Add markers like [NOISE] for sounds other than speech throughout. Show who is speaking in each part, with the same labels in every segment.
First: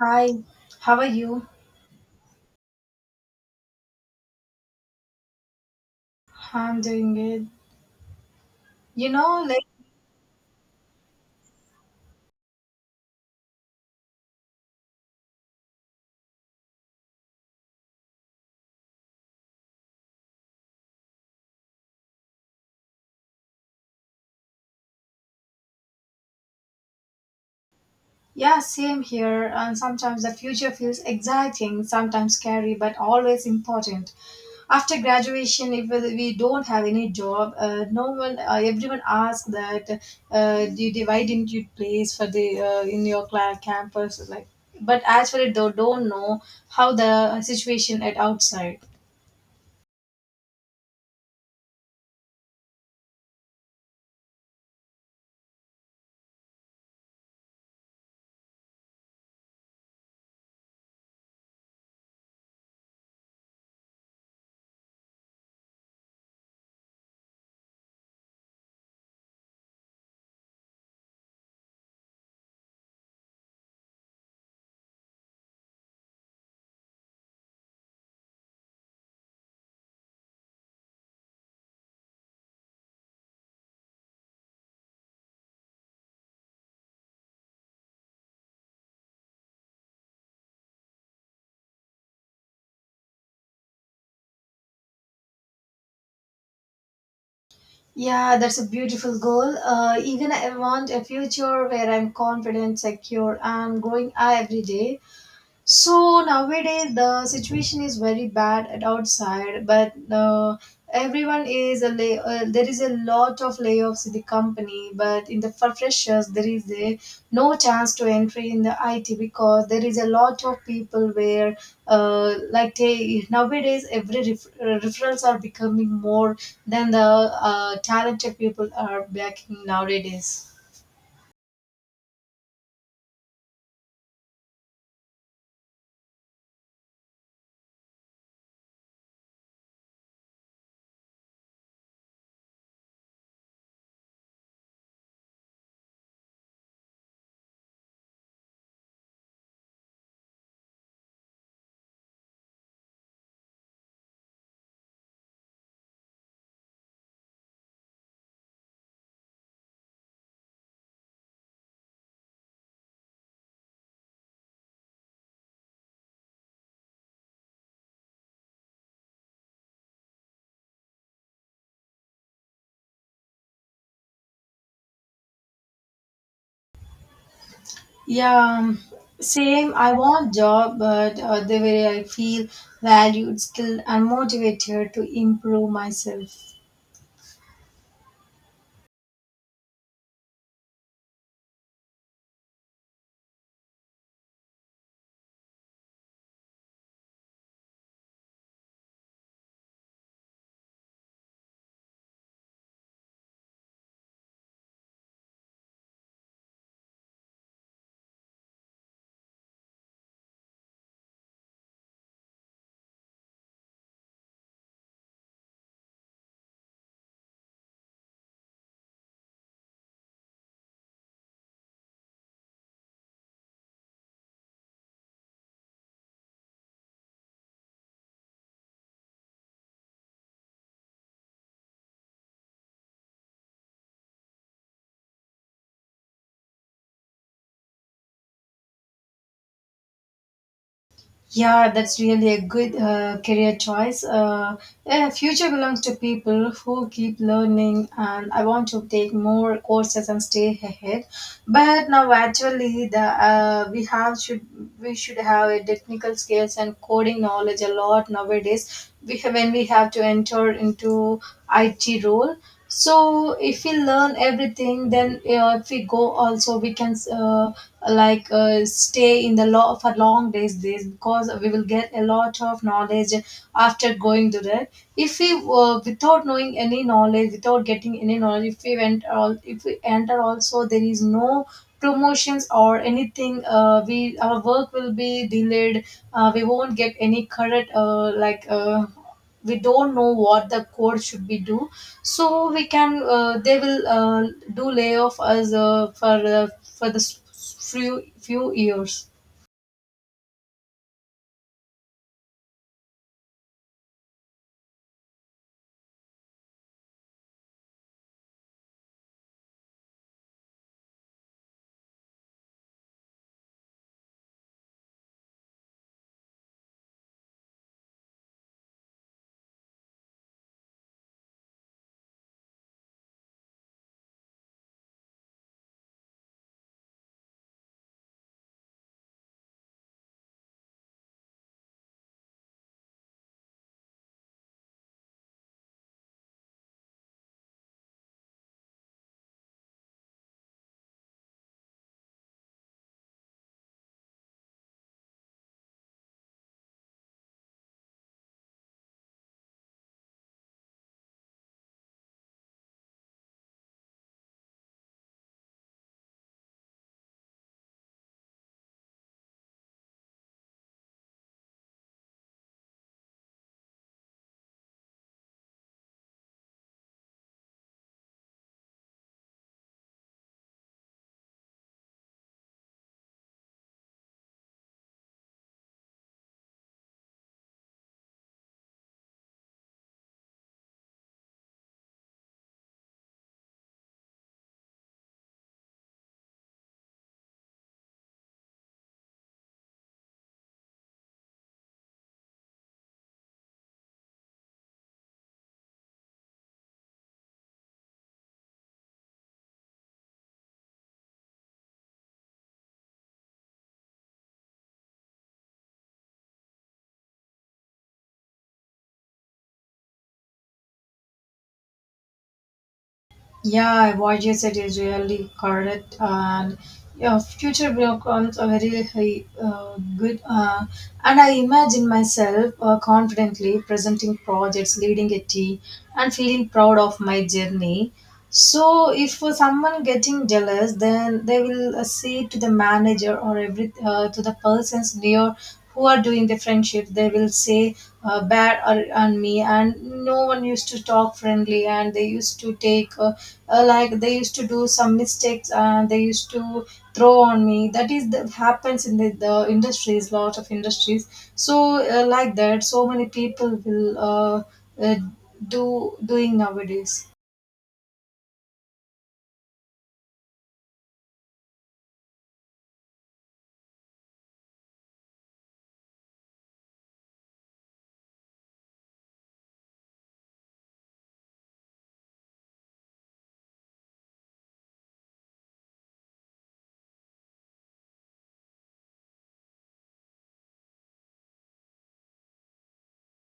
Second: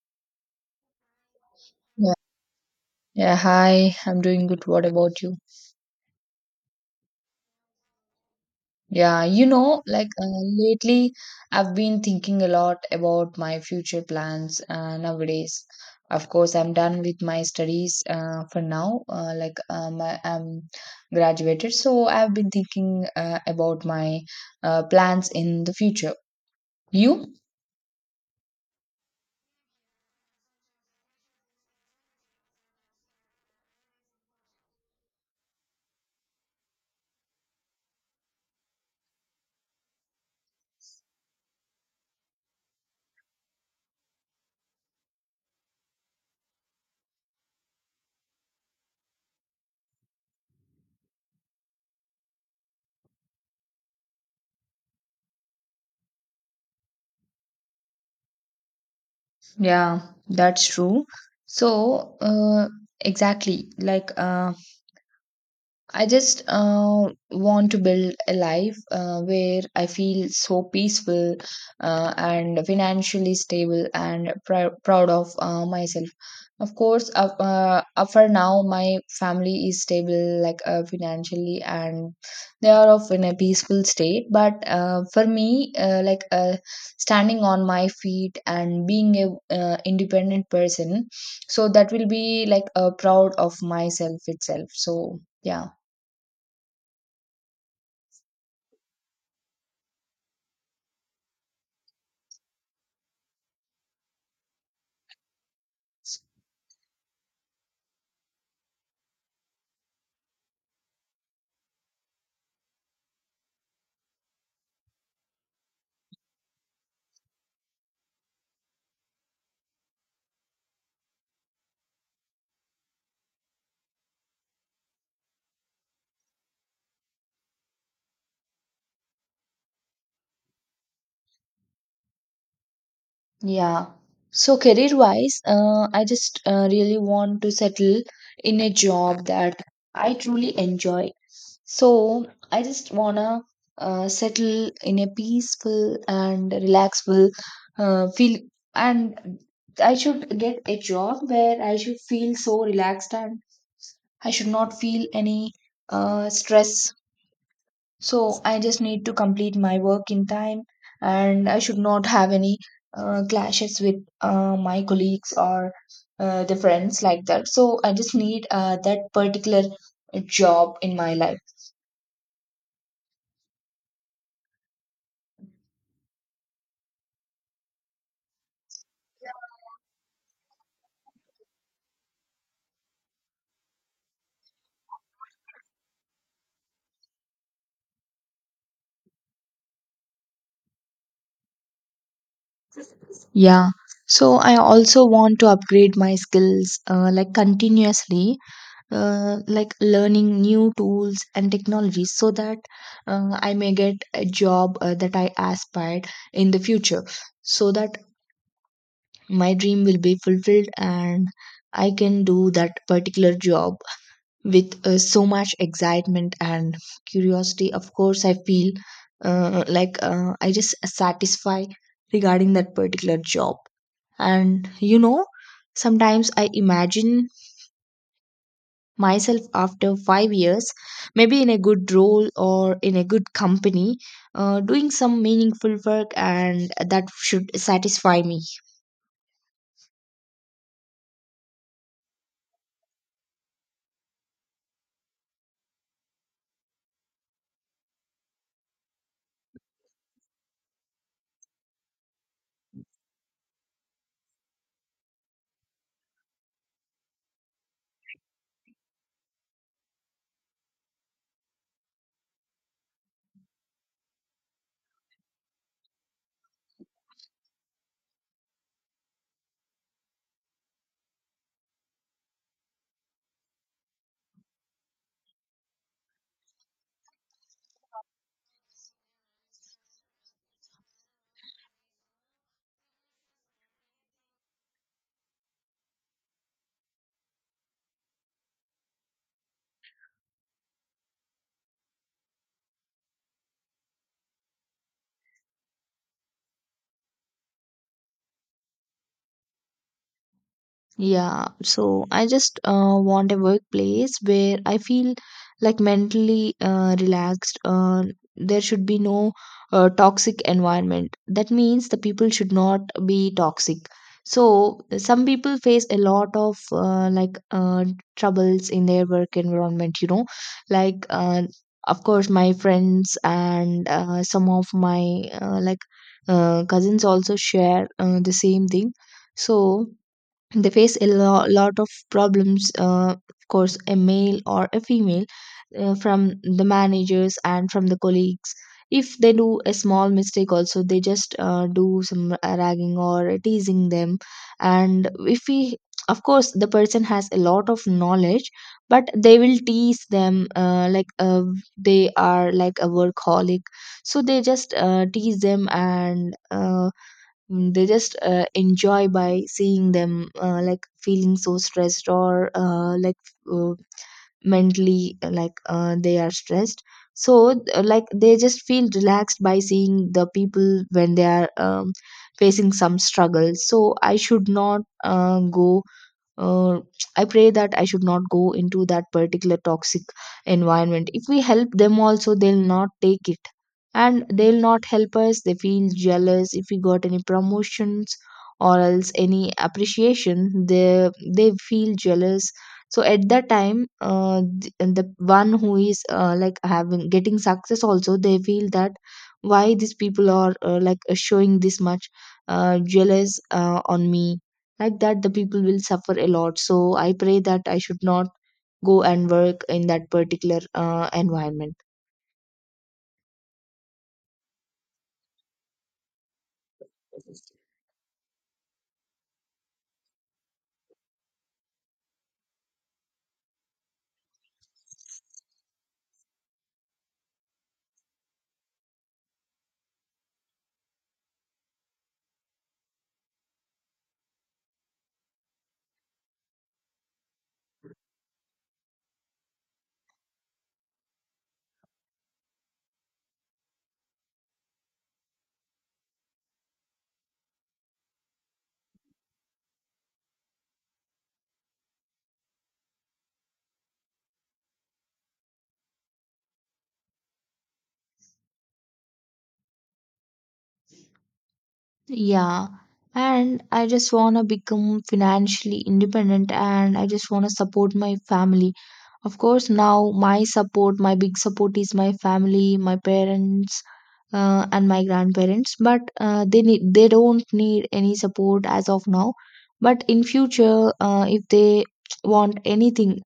Speaker 1: Hi, how are you?
Speaker 2: Yeah. Yeah, hi. I'm doing good. What about you?
Speaker 1: I'm doing good. You
Speaker 2: Yeah,
Speaker 1: know,
Speaker 2: you
Speaker 1: like,
Speaker 2: know, like lately I've been thinking a lot about my future plans nowadays. Of course, I'm done with my studies for now. I'm graduated, so I've been thinking about my plans in the future. You?
Speaker 1: yeah, same here. And sometimes the future feels exciting, sometimes scary, but always important. After graduation, if we don't have any job, no one, everyone asks that, do you why didn't you place for the in your campus, like. But actually, they don't know how the situation at outside.
Speaker 2: Yeah, that's true. So, exactly, like I just want to build a life where I feel so peaceful and financially stable and proud of myself. Of course, for now, my family is stable, like financially, and they are of in a peaceful state. But for me, like standing on my feet and being a independent person, so that will be like proud of myself itself. So yeah.
Speaker 1: Yeah, that's a beautiful goal. Even I want a future where I'm confident, secure, and growing every day. So nowadays the situation is very bad at outside, but everyone is a lay- there is a lot of layoffs in the company. But in the for freshers, there is a no chance to entry in the IT, because there is a lot of people where, like, they, nowadays every referrals are becoming more than the talented people are backing nowadays.
Speaker 2: Yeah. So career-wise, I just really want to settle in a job that I truly enjoy. So I just wanna settle in a peaceful and relaxful feel, and I should get a job where I should feel so relaxed and I should not feel any stress. So I just need to complete my work in time and I should not have any clashes with my colleagues or the friends like that. So I just need that particular job in my life.
Speaker 1: Yeah, same. I want job, but the way I feel valued, skilled, and motivated to improve myself.
Speaker 2: Yeah. So I also want to upgrade my skills like continuously, like learning new tools and technologies so that I may get a job that I aspired in the future. So that my dream will be fulfilled and I can do that particular job with so much excitement and curiosity. Of course, I feel like I just satisfy regarding that particular job. And you know, sometimes I imagine myself after 5 years, maybe in a good role or in a good company, doing some meaningful work, and that should satisfy me.
Speaker 1: Yeah, that's really a good career choice. Yeah, future belongs to people who keep learning, and I want to take more courses and stay ahead. But now, actually, the we have should we should have a technical skills and coding knowledge a lot nowadays. When we have to enter into IT role, so if we learn everything, then, if we go also, we can, like, stay in the law for long days, because we will get a lot of knowledge after going to that. If we, without knowing any knowledge, without getting any knowledge, if we went all, if we enter also, there is no promotions or anything. We our work will be delayed, we won't get any current, like, we don't know what the code should be do. So we can they will, do layoff us, for the few years.
Speaker 2: Yeah, so I just want a workplace where I feel like mentally relaxed. There should be no toxic environment. That means the people should not be toxic. So some people face a lot of like troubles in their work environment, you know, like of course my friends and some of my like cousins also share the same thing. So they face a lot of problems, of course a male or a female, from the managers and from the colleagues. If they do a small mistake also, they just do some ragging or teasing them. And if we, of course, the person has a lot of knowledge, but they will tease them, like they are like a workaholic. So they just tease them and they just enjoy by seeing them like feeling so stressed or like uh, mentally like they are stressed. So like they just feel relaxed by seeing the people when they are facing some struggle. So I should not go, uh, I pray that I should not go into that particular toxic environment. If we help them also, they'll not take it, and they'll not help us. They feel jealous if we got any promotions or else any appreciation. They feel jealous. So at that time, the one who is like having getting success also, they feel that why these people are like showing this much jealous on me, like that the people will suffer a lot. So I pray that I should not go and work in that particular environment.
Speaker 1: Yeah, what you said is really correct, and your future becomes a very high, good. And I imagine myself confidently presenting projects, leading a team, and feeling proud of my journey. So, if someone getting jealous, then they will say to the manager or every, to the persons near who are doing the friendship, they will say bad or, on me, and no one used to talk friendly, and they used to take, like, they used to do some mistakes and they used to throw on me. That is that happens in the industries, lot of industries. So, like that, so many people will, uh, do doing nowadays.
Speaker 2: Yeah, and I just want to become financially independent and I just want to support my family. Of course, now my support, my big support is my family, my parents, and my grandparents, but they don't need any support as of now. But in future, if they want anything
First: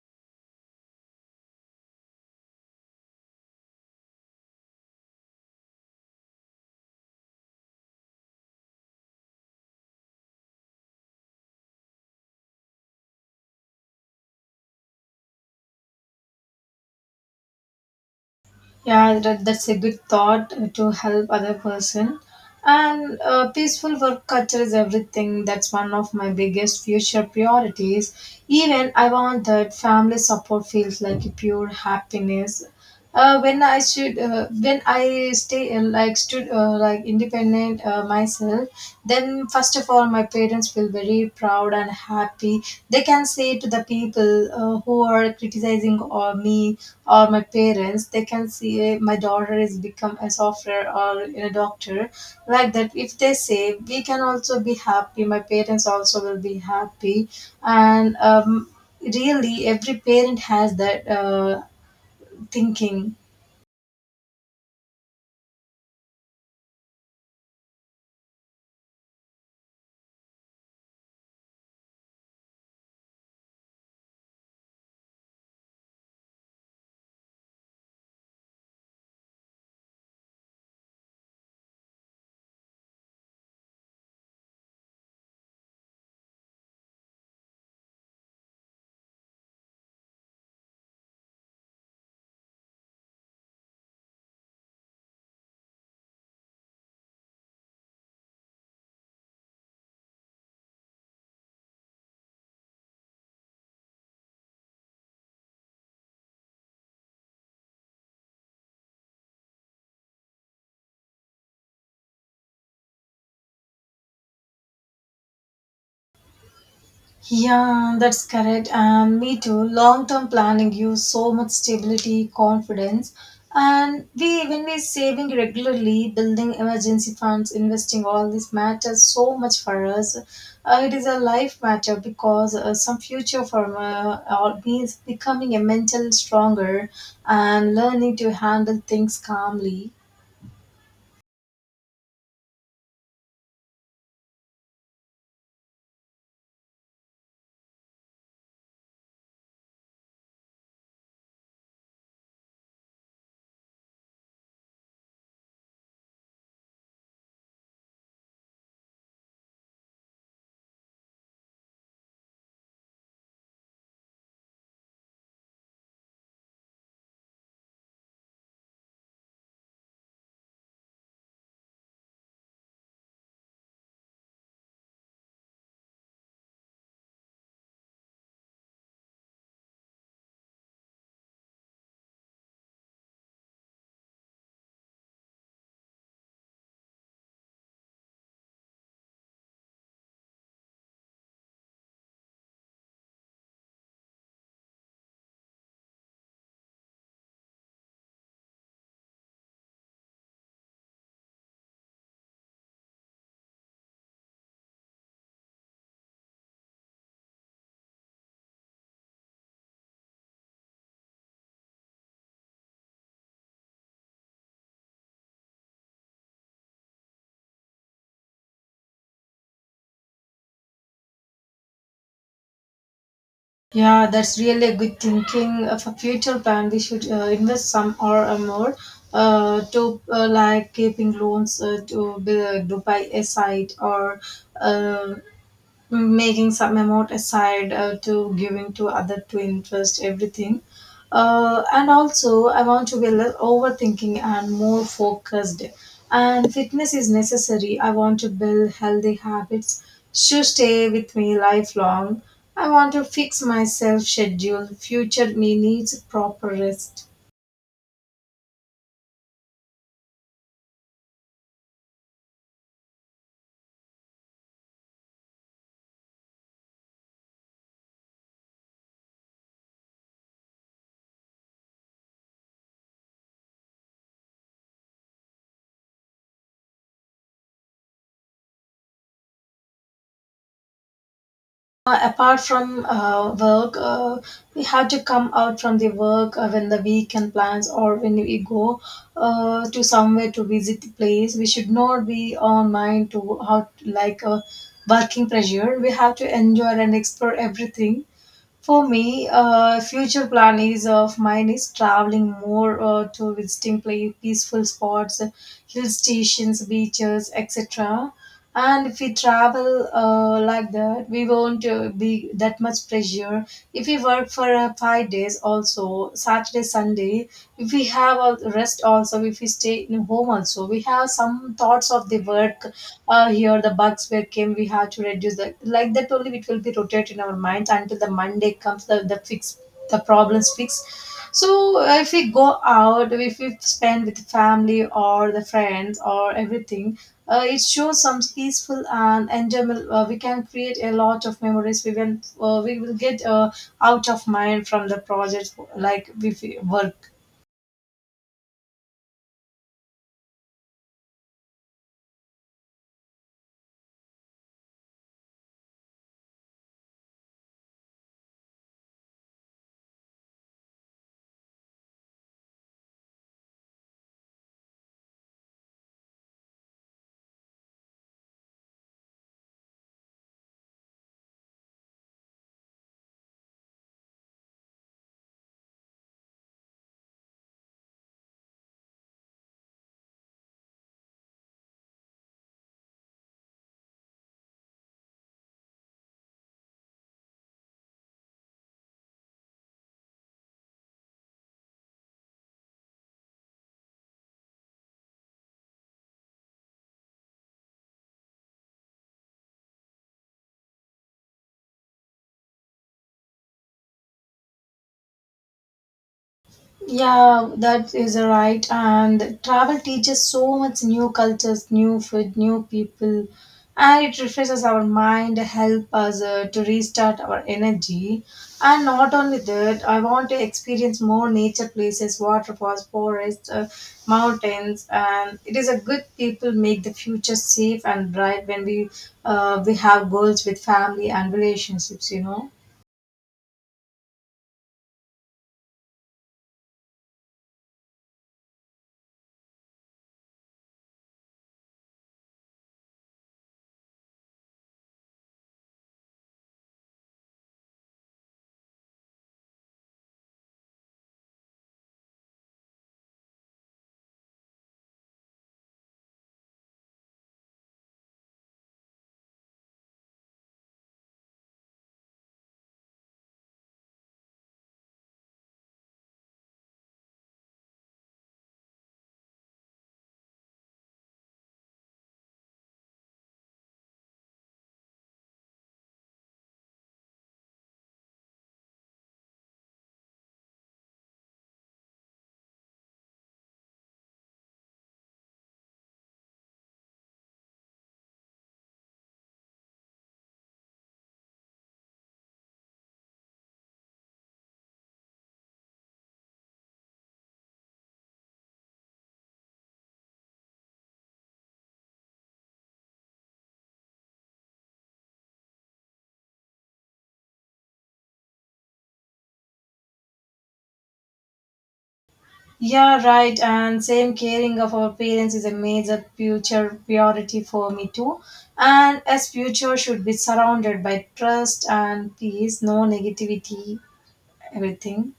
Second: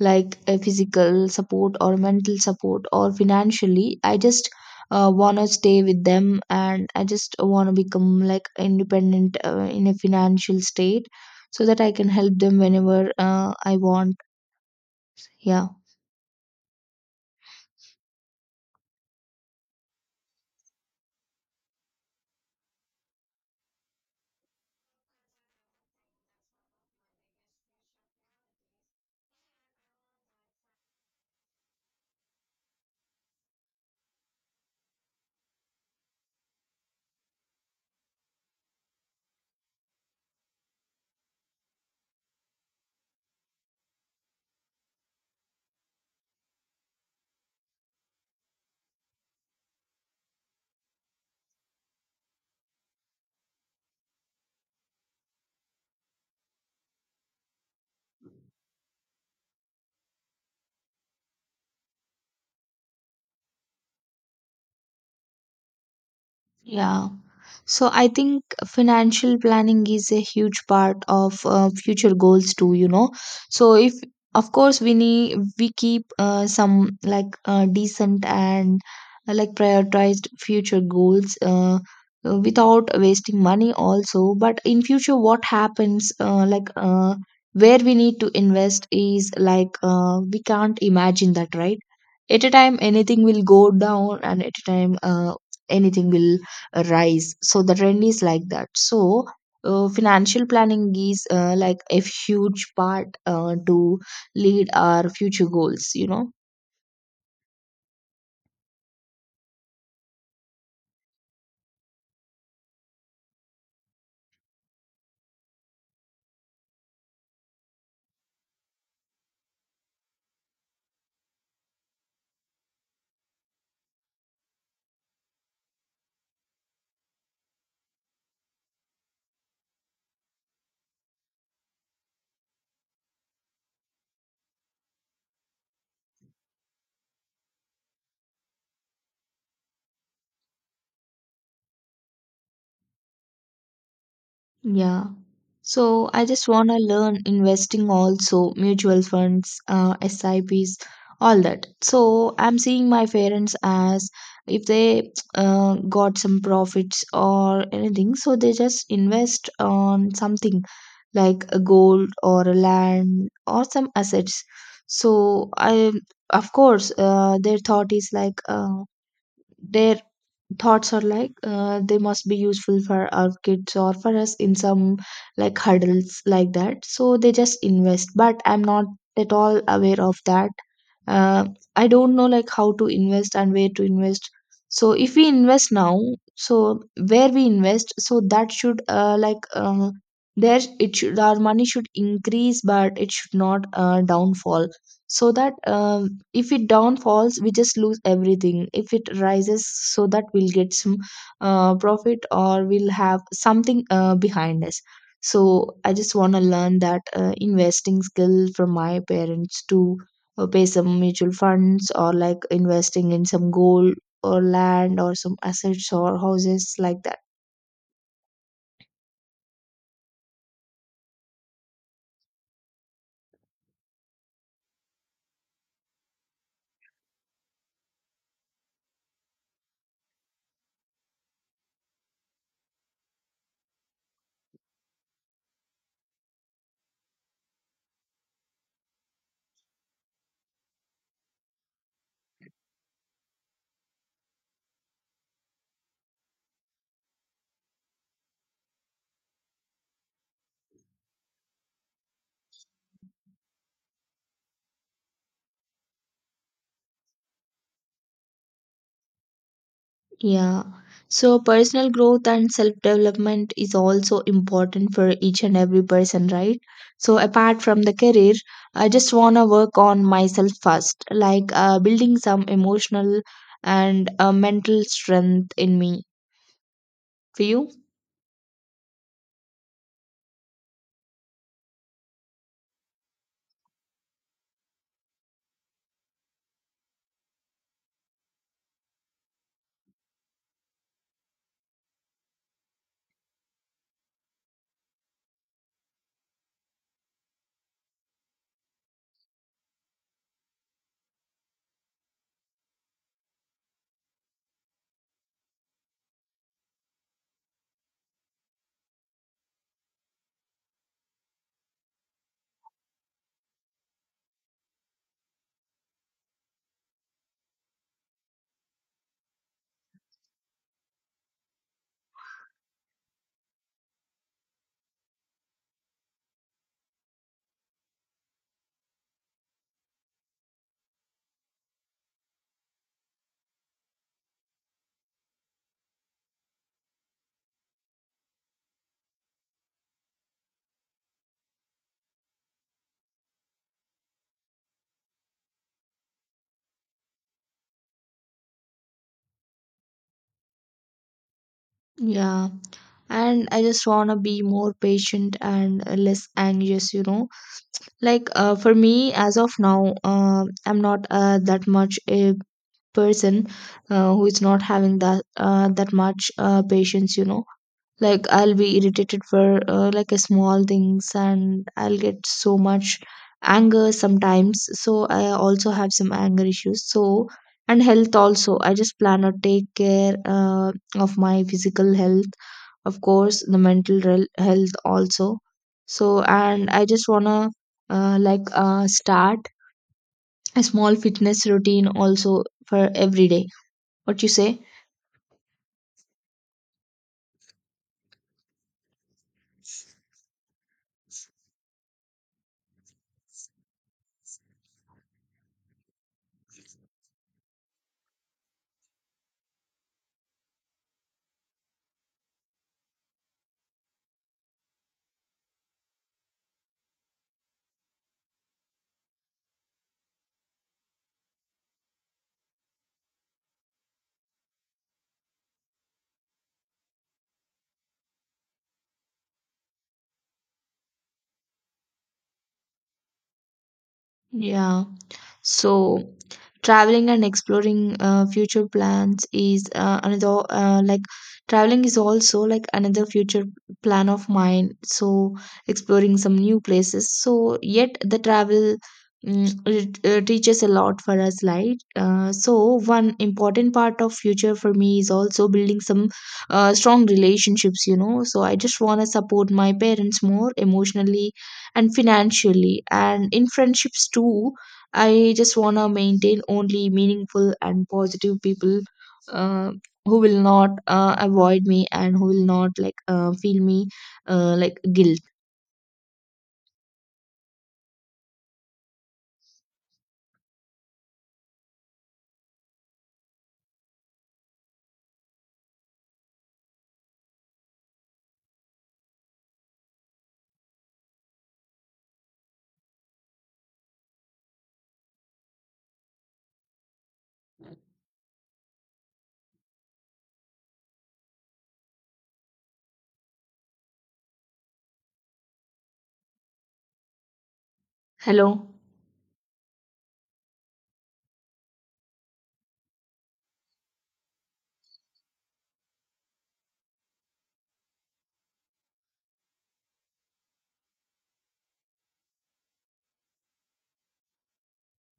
Speaker 2: like a physical support or mental support or financially, I just want to stay with them, and I just want to become like independent in a financial state, so that I can help them whenever I want. Yeah.
Speaker 1: Yeah, that's a good thought to help other person. And peaceful work culture is everything. That's one of my biggest future priorities. Even I want that family support feels like a pure happiness. When I should, when I stay, like stood, like independent, myself, then first of all my parents feel very proud and happy. They can say to the people, who are criticizing or me or my parents, they can see, my daughter is become a software or a doctor. Like that, if they say, we can also be happy, my parents also will be happy. And, really every parent has that thinking.
Speaker 2: Yeah. So I think financial planning is a huge part of future goals too, you know. So if, of course, we keep some like decent and like prioritized future goals, without wasting money also. But in future what happens, like where we need to invest is like we can't imagine that, right? At a time anything will go down, and at a time anything will rise. So the trend is like that. So financial planning is like a huge part to lead our future goals, you know.
Speaker 1: Yeah, that's correct. And me too. Long term planning gives so much stability, confidence. And when we're saving regularly, building emergency funds, investing, all this matters so much for us. It is a life matter, because some future for, or means becoming a mental stronger and learning to handle things calmly.
Speaker 2: Yeah. So I just want to learn investing also, mutual funds, SIPs, all that. So I'm seeing my parents as if they got some profits or anything, so they just invest on something like a gold or a land or some assets. So I, of course, their thought is like their thoughts are like they must be useful for our kids or for us in some like hurdles like that, so they just invest. But I'm not at all aware of that. uh, I don't know like how to invest and where to invest. So if we invest now, so where we invest, so that should like there, it should, our money should increase, but it should not downfall. So that if it down falls, we just lose everything. If it rises, so that we'll get some profit or we'll have something behind us. So I just want to learn that investing skill from my parents to pay some mutual funds or like investing in some gold or land or some assets or houses like that.
Speaker 1: Yeah, that's really a good thinking for future plan. We should invest some, or more, to, like keeping loans, to buy a site, or, uh, making some amount aside, to giving to other to invest everything. And also, I want to be less overthinking and more focused. And fitness is necessary, I want to build healthy habits, should stay with me lifelong. I want to fix myself schedule, future me needs proper rest.
Speaker 2: Yeah. So personal growth and self-development is also important for each and every person, right? So apart from the career, I just want to work on myself first, like building some emotional and mental strength in me. For you?
Speaker 1: Apart from work, we have to come out from the work when the weekend plans, or when we go to somewhere to visit the place. We should not be on mind to how, like, working pressure. We have to enjoy and explore everything. For me, future plan is, of mine, is traveling more, to visiting place, peaceful spots, hill stations, beaches, etc. And if we travel, like that, we won't, be that much pressure. If we work for 5 days also, Saturday, Sunday, if we have a rest also, if we stay in home also, we have some thoughts of the work. Here the bugs where came, we have to reduce that, like that only, it will be rotated in our minds until the Monday comes, the fix, the problems fixed. So, if we go out, if we spend with family or the friends or everything, it shows some peaceful and enjoyable. We can create a lot of memories. We will get, out of mind from the project, like if we work.
Speaker 2: Yeah. And I just want to be more patient and less anxious, you know. Like for me, as of now, I'm not that much a person who is not having that that much patience, you know. Like I'll be irritated for like a small things, and I'll get so much anger sometimes. So I also have some anger issues. So, and health also, I just plan to take care of my physical health, of course the mental health also. So, and I just want to like start a small fitness routine also for every day. What you say?
Speaker 1: Yeah, that is a right. And travel teaches so much new cultures, new food, new people, and it refreshes our mind, help us to restart our energy. And not only that, I want to experience more nature places, waterfalls, forests, mountains, and it is a good people make the future safe and bright when we have goals with family and relationships, you know.
Speaker 2: Yeah. So traveling and exploring future plans is another like, traveling is also like another future plan of mine. So exploring some new places. So yet the travel, teaches a lot for us, right? So one important part of future for me is also building some strong relationships. You know, so I just wanna support my parents more emotionally and financially, and in friendships too, I just want to maintain only meaningful and positive people, uh, who will not avoid me and who will not like feel me like guilt. Hello.
Speaker 1: Yeah, right. And same, caring of our parents is a major future priority for me too. And as future should be surrounded by trust and peace, no negativity, everything.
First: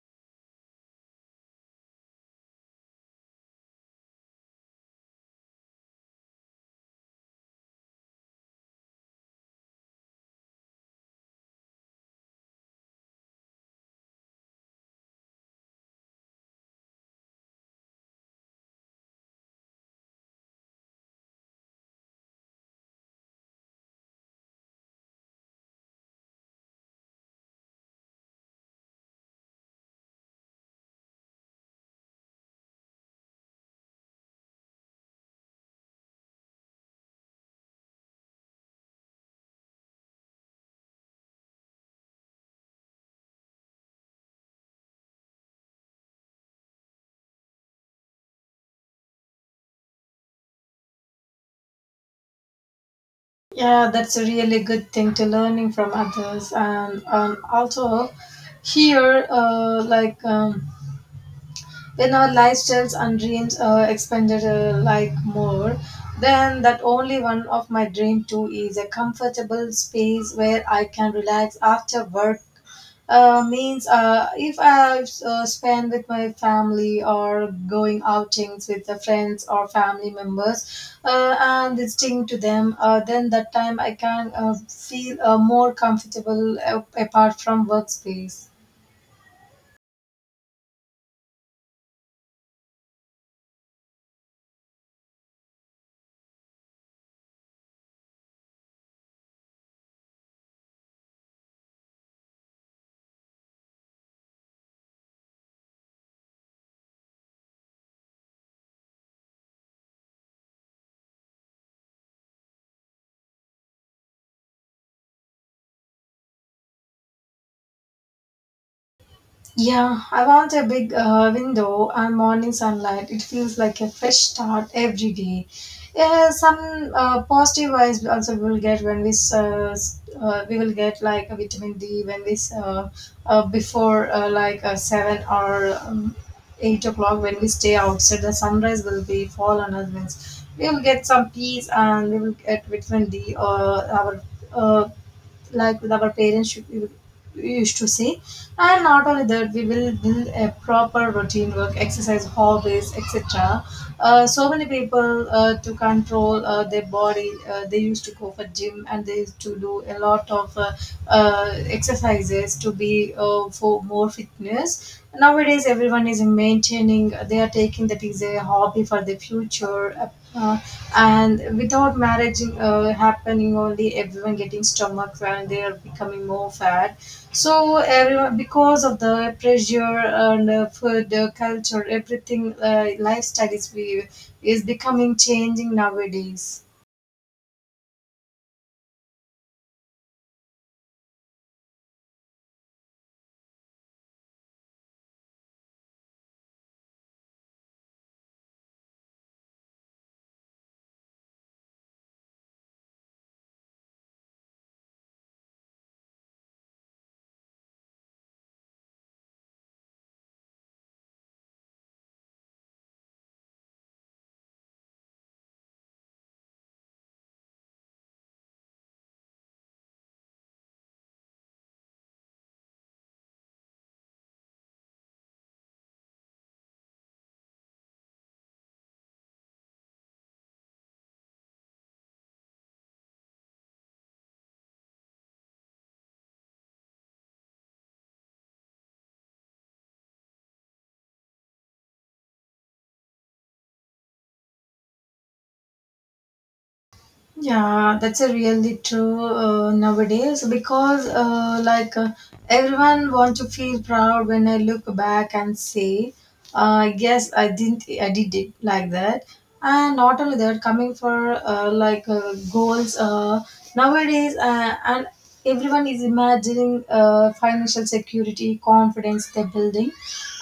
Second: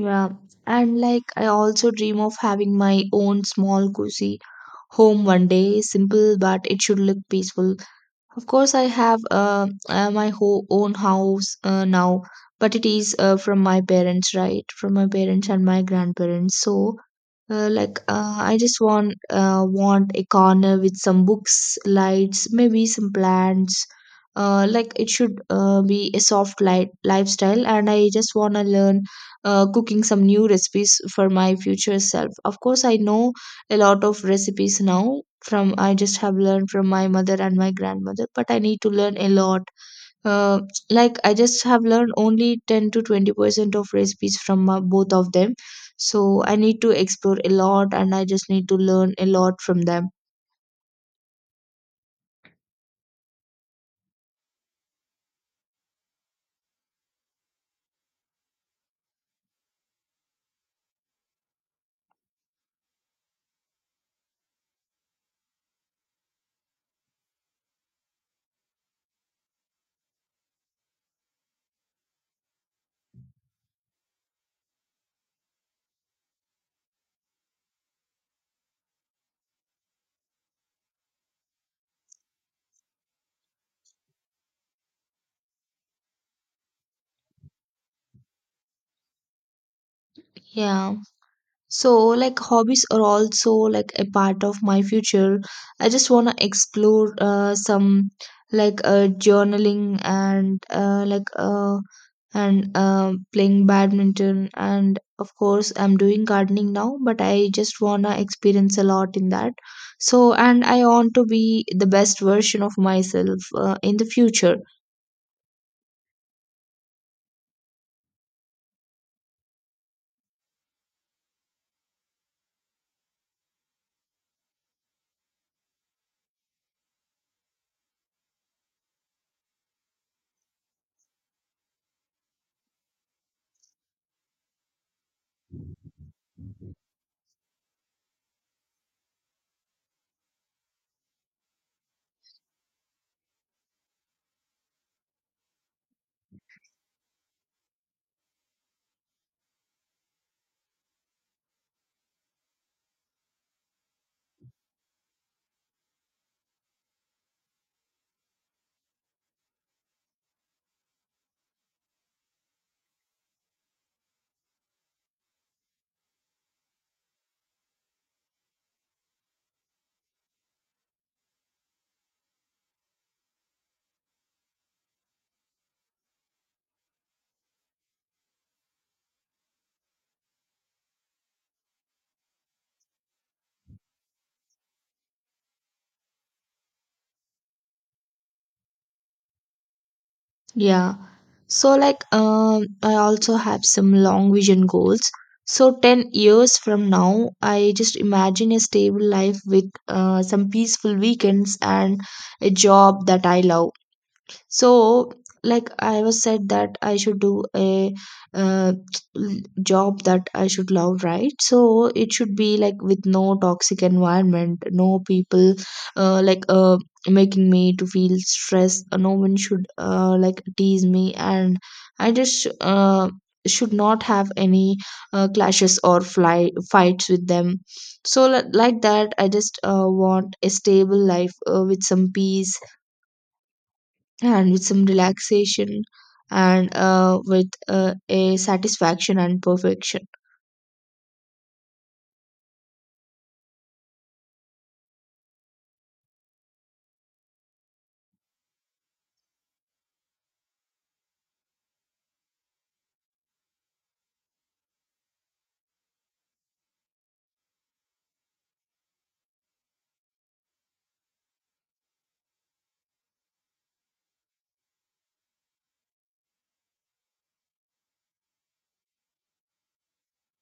Speaker 2: Yeah, and like I also dream of having my own small cozy home one day. Simple, but it should look peaceful. Of course, I have my own house now, but it is from my parents, right? From my parents and my grandparents. So, I just want a corner with some books, lights, maybe some plants. Like it should be a soft light lifestyle, and I just wanna learn cooking some new recipes for my future self. Of course, I know a lot of recipes now from, I just have learned from my mother and my grandmother, but I need to learn a lot. uh, like I just have learned only 10 to 20% of recipes from both of them. So I need to explore a lot, and I just need to learn a lot from them.
Speaker 1: Yeah, that's a really good thing, to learning from others. And, also here, like. When our lifestyles and dreams expanded, like, more, then that only, one of my dream too is a comfortable space where I can relax after work. Means, if I, spend with my family, or going outings with the friends or family members, and listening to them, then that time I can, feel, more comfortable, apart from workspace.
Speaker 2: Yeah. So, like, hobbies are also like a part of my future. I just want to explore some like journaling and playing badminton. And of course, I'm doing gardening now, but I just want to experience a lot in that. So, and I want to be the best version of myself in the future.
Speaker 1: Yeah, I want a big, window and morning sunlight. It feels like a fresh start every day. Yeah, some, positive vibes also we will get when we will get like a vitamin D, when before, like, seven or eight o'clock, when we stay outside. The sunrise will be fall on us. Means, we will get some peace and we will get vitamin D, or our, uh, like, with our parents should, used to say. And not only that, we will build a proper routine, work, exercise, hobbies, etc. So many people, to control, their body, they used to go for gym, and they used to do a lot of, exercises to be, for more fitness. Nowadays everyone is maintaining, meaning they are taking that is a hobby for the future. Uh, and without marriage happening only, everyone getting stomach, and they are becoming more fat. So everyone, because of the pressure, and food culture, everything. Lifestyle is, we is becoming changing nowadays.
Speaker 2: Yeah. So like I also have some long vision goals. So 10 years from now, I just imagine a stable life with some peaceful weekends and a job that I love. So like I was said that I should do a uh, [TSK] job that I should love, right? So it should be like with no toxic environment, no people, uh, like uh, making me to feel stressed. No one should like tease me, and I just should not have any clashes or fly fights with them. So like that I just want a stable life with some peace and with some relaxation and with a satisfaction and perfection.
Speaker 1: Yeah, that's a really true, nowadays, because, like, everyone want to feel proud when I look back and say, yes, I didn't, I did it like that. And not only that, coming for, like, goals, nowadays, and everyone is imagining, financial security, confidence they're building,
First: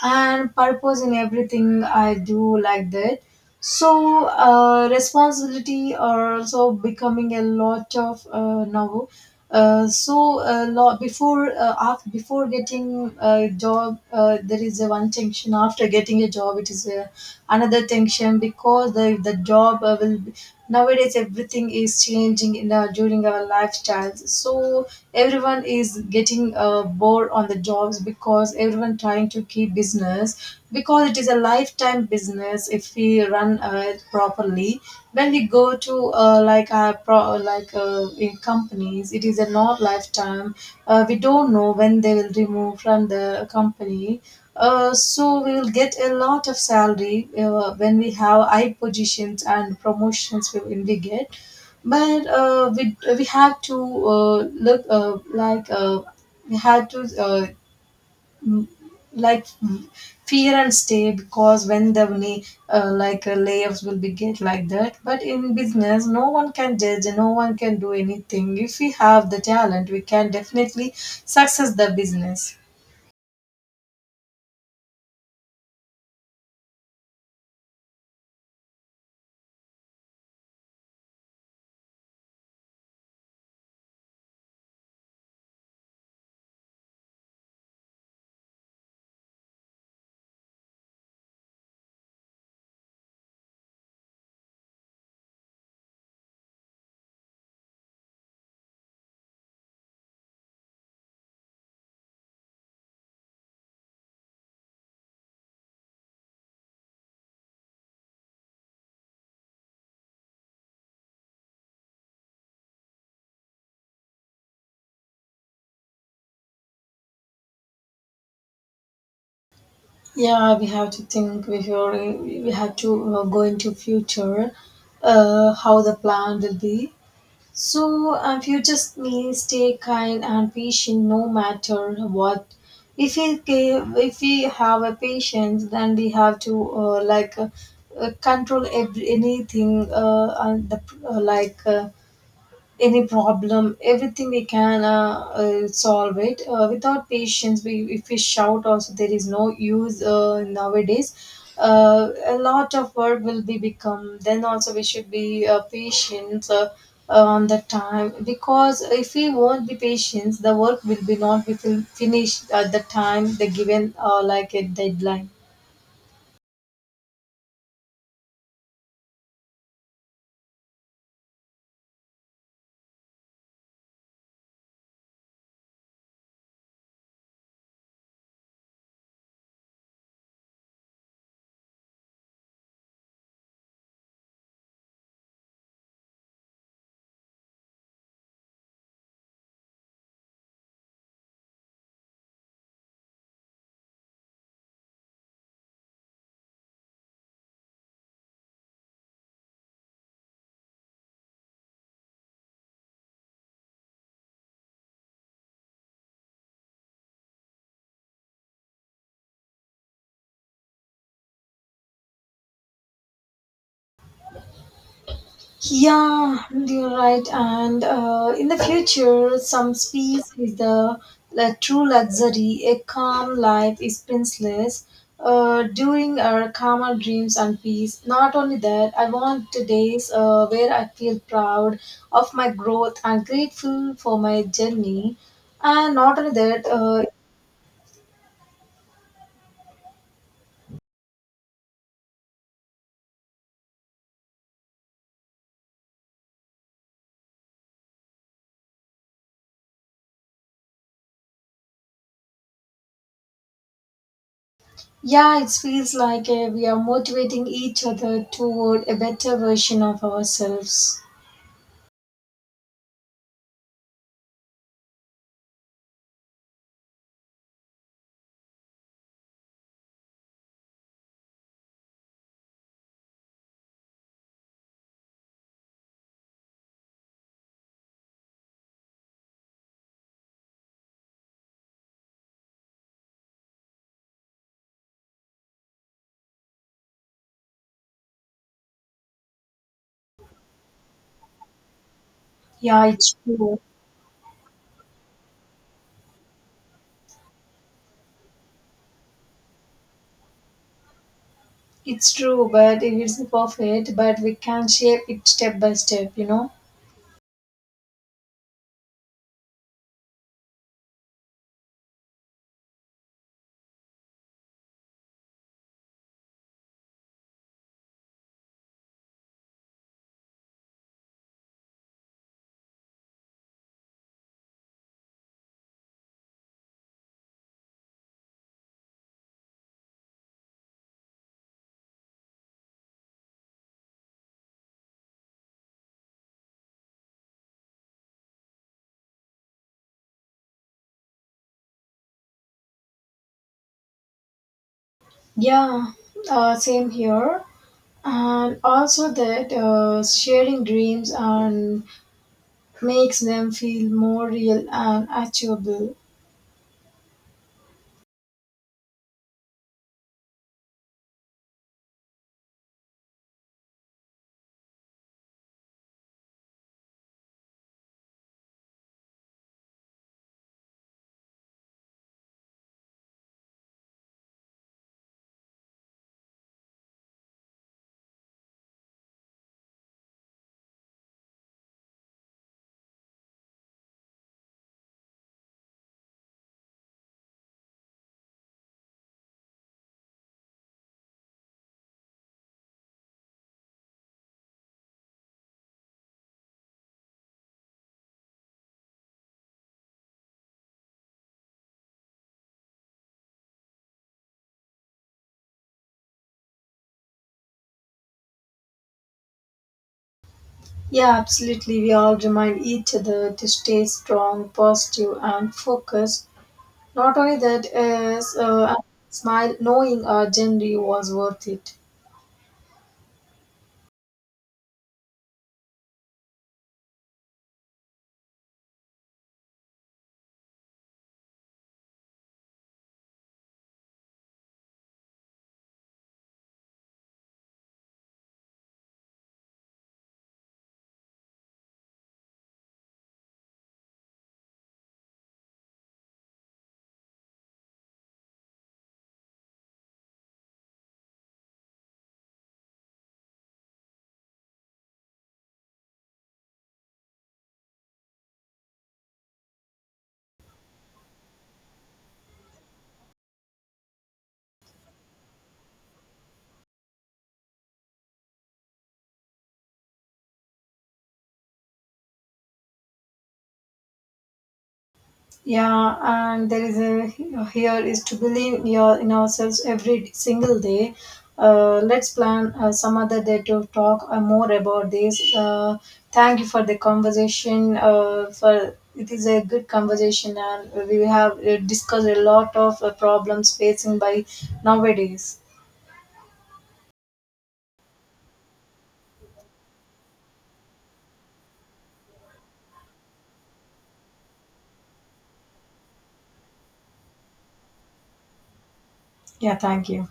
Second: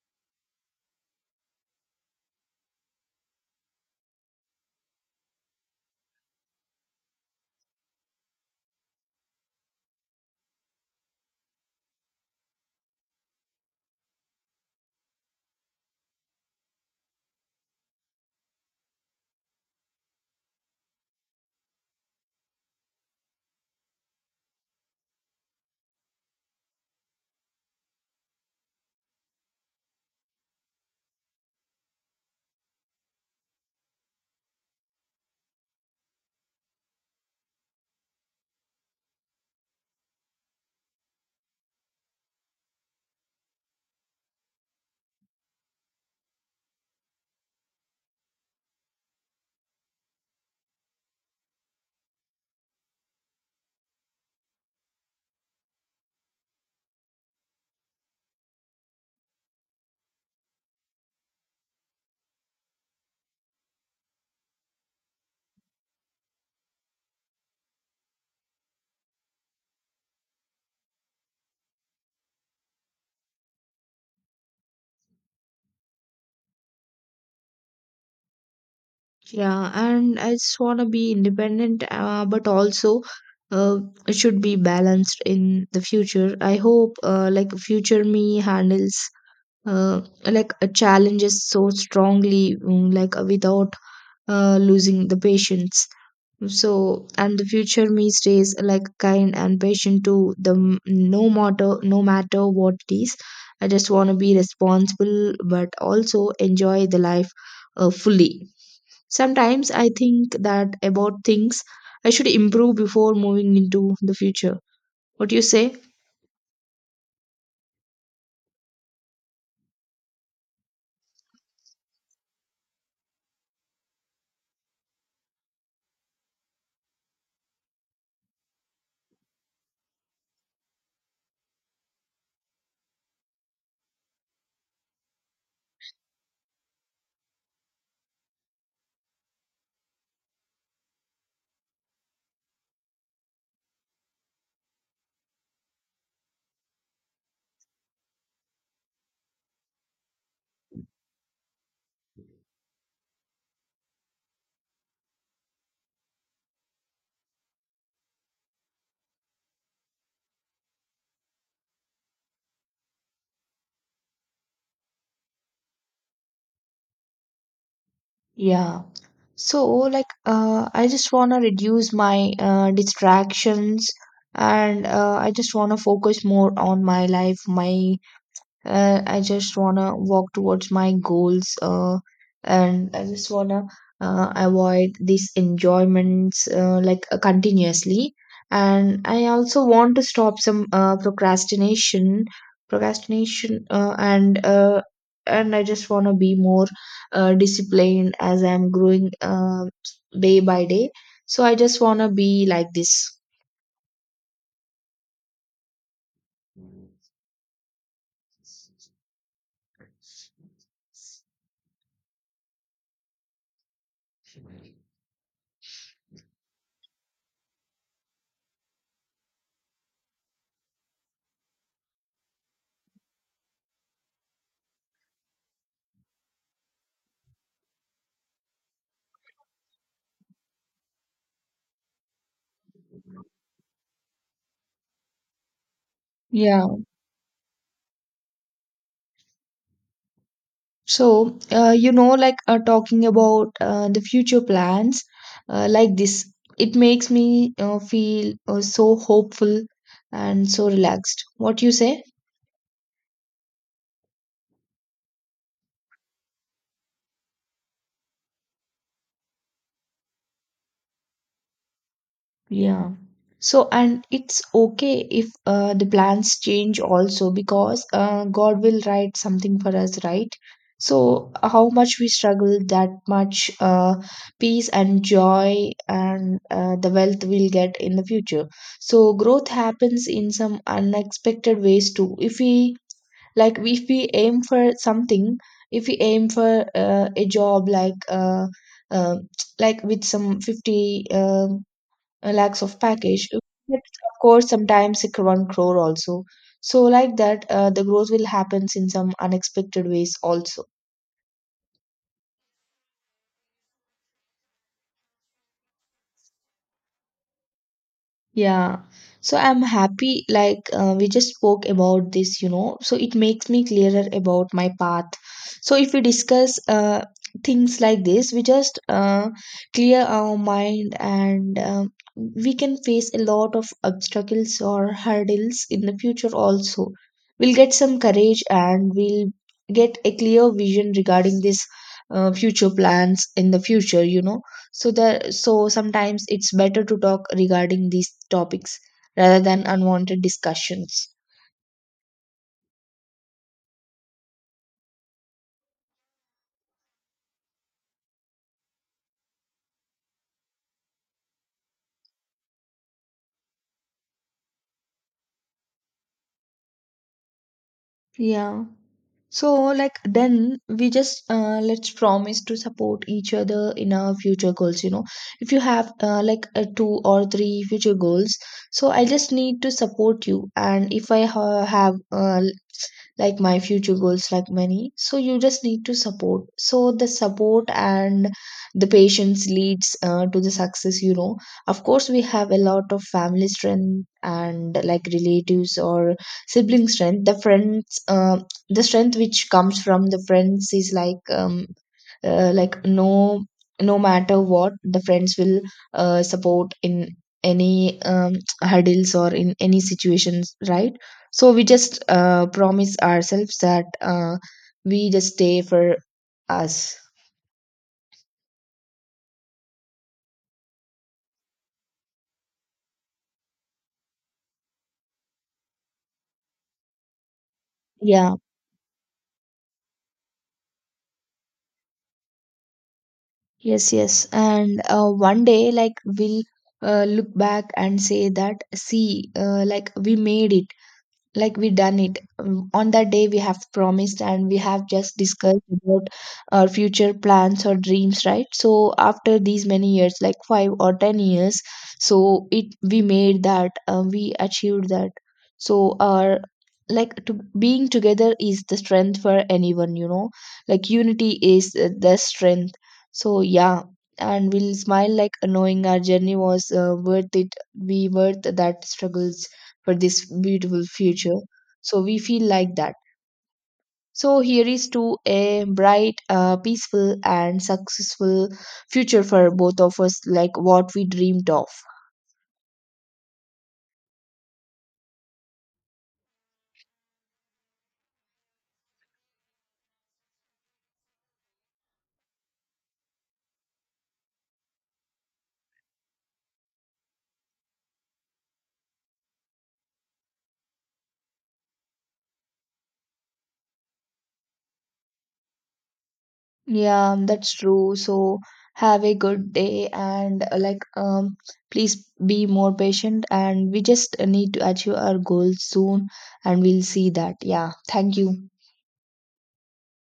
Speaker 1: and purpose in everything I do, like that. So, responsibility are also becoming a lot of, now. Before, after, before getting a job, there is a one tension. After getting a job, it is, another tension, because the job will be, nowadays everything is changing in our, during our lifestyles. So everyone is getting, bored on the jobs, because everyone trying to keep business, because it is a lifetime business if we run, it properly. When we go to, like, our like, in companies, it is a not lifetime. We don't know when they will remove from the company. So we'll get a lot of salary when we have high positions and promotions we, when we get. But, we have to, look, like, we have to, like, fear and stay, because when the money, like, layoffs will be get like that. But in business, no one can judge, and no one can do anything. If we have the talent, we can definitely success the business.
Speaker 2: Yeah, and I just want to be independent, but also uh, it should be balanced in the future. I hope like future me handles challenges so strongly, like without losing the patience. So, and the future me stays like kind and patient to the no matter what it is. I just want to be responsible, but also enjoy the life fully. Sometimes I think that about things I should improve before moving into the future. What do you say?
Speaker 1: Yeah, we have to think before we have to, go into future, how the plan will be. So, future means stay kind and patient, no matter what. If we, if we have a patience, then we have to, like, control every, anything, and the, like. Any problem, everything we can, solve it. Without patience, we if we shout also, there is no use, nowadays. A lot of work will be become. Then also we should be, patient, on the time, because if we won't be patient, the work will be not be finished at the time the given, like a deadline.
Speaker 2: Yeah. So, like, I just want to reduce my distractions and I just want to focus more on my life, my. I just wanna walk towards my goals, and I just wanna avoid these enjoyments continuously. And I also want to stop some procrastination, procrastination, and I just wanna be more disciplined as I'm growing day by day. So I just wanna be like this.
Speaker 1: Yeah, you're right. And, in the future, some peace is the true luxury. A calm life is priceless. During our calmer dreams and peace. Not only that, I want the days where I feel proud of my growth and grateful for my journey. And not only that,
Speaker 2: Yeah. So, talking about the future plans like this, it makes me feel so hopeful and so relaxed. What you say?
Speaker 1: yeah, it feels like, we are motivating each other toward a better version of ourselves.
Speaker 2: Yeah. So, and it's okay if the plans change also, because God will write something for us, right? So, how much we struggle, that much peace and joy and the wealth we'll get in the future. So, growth happens in some unexpected ways too. If we like, if we aim for something, if we aim for a job uh, like with some 50 lakhs of
Speaker 1: Yeah, it's
Speaker 2: package.
Speaker 1: true.
Speaker 2: But of course sometimes it one crore also. So like that the growth will happens in some unexpected ways also.
Speaker 1: It's true, but it isn't perfect, but we can shape it step by step, you know?
Speaker 2: Yeah. So I'm happy, like, we just spoke about this, you know, so it makes me clearer about my path. So if we discuss things like this, we just clear our mind, and we can face a lot of obstacles or hurdles in the future also. We'll get some courage and we'll get a clear vision regarding this future plans in the future, you know. So there, so sometimes it's better to talk regarding these topics rather than unwanted discussions.
Speaker 1: Yeah, same here. And also that, sharing dreams and makes them feel more real and achievable.
Speaker 2: Yeah. So, like, then we just let's promise to support each other in our future goals. You know, if you have two or three future goals, so I just need to support you. And if I ha have my future goals like many, so you just need to support. So the support and the patience leads to the success, you know. Of course we have a lot of family strength and like relatives or sibling strength, the friends, the strength which comes from the friends is like no, no matter what the friends will support in any [TSK] hurdles or in any situations, right? So we just promise ourselves that we just stay for us.
Speaker 1: Yeah, absolutely. We all remind each other to stay strong, positive, and focused. Not only that,
Speaker 2: Yeah.
Speaker 1: is, a smile knowing our journey was worth it.
Speaker 2: Yes, yes, and one day like we'll look back and say that, see, like we made it, like we done it. On that day we have promised and we have just discussed about our future plans or dreams, right? So after these many years, like 5 or 10 years, so it we made that, we achieved that. So our like to, being together is the strength for anyone, you know, like unity is the strength. So yeah, and we'll smile like knowing our journey was worth it. We worth that struggles for this beautiful future. So we feel like that. So here is to a bright, peaceful, and successful future for both of us, like what we dreamed of.
Speaker 1: Yeah, and there is a here is to believe your in ourselves every single day. Let's plan some other day to talk more about this. Thank you for the conversation. For it is a good conversation, and we have discussed a lot of problems facing by nowadays.
Speaker 2: Yeah, that's true. So have a good day and please be more patient, and we just need to achieve our goals soon, and we'll see that. Yeah, thank you.
Speaker 1: Yeah, thank you.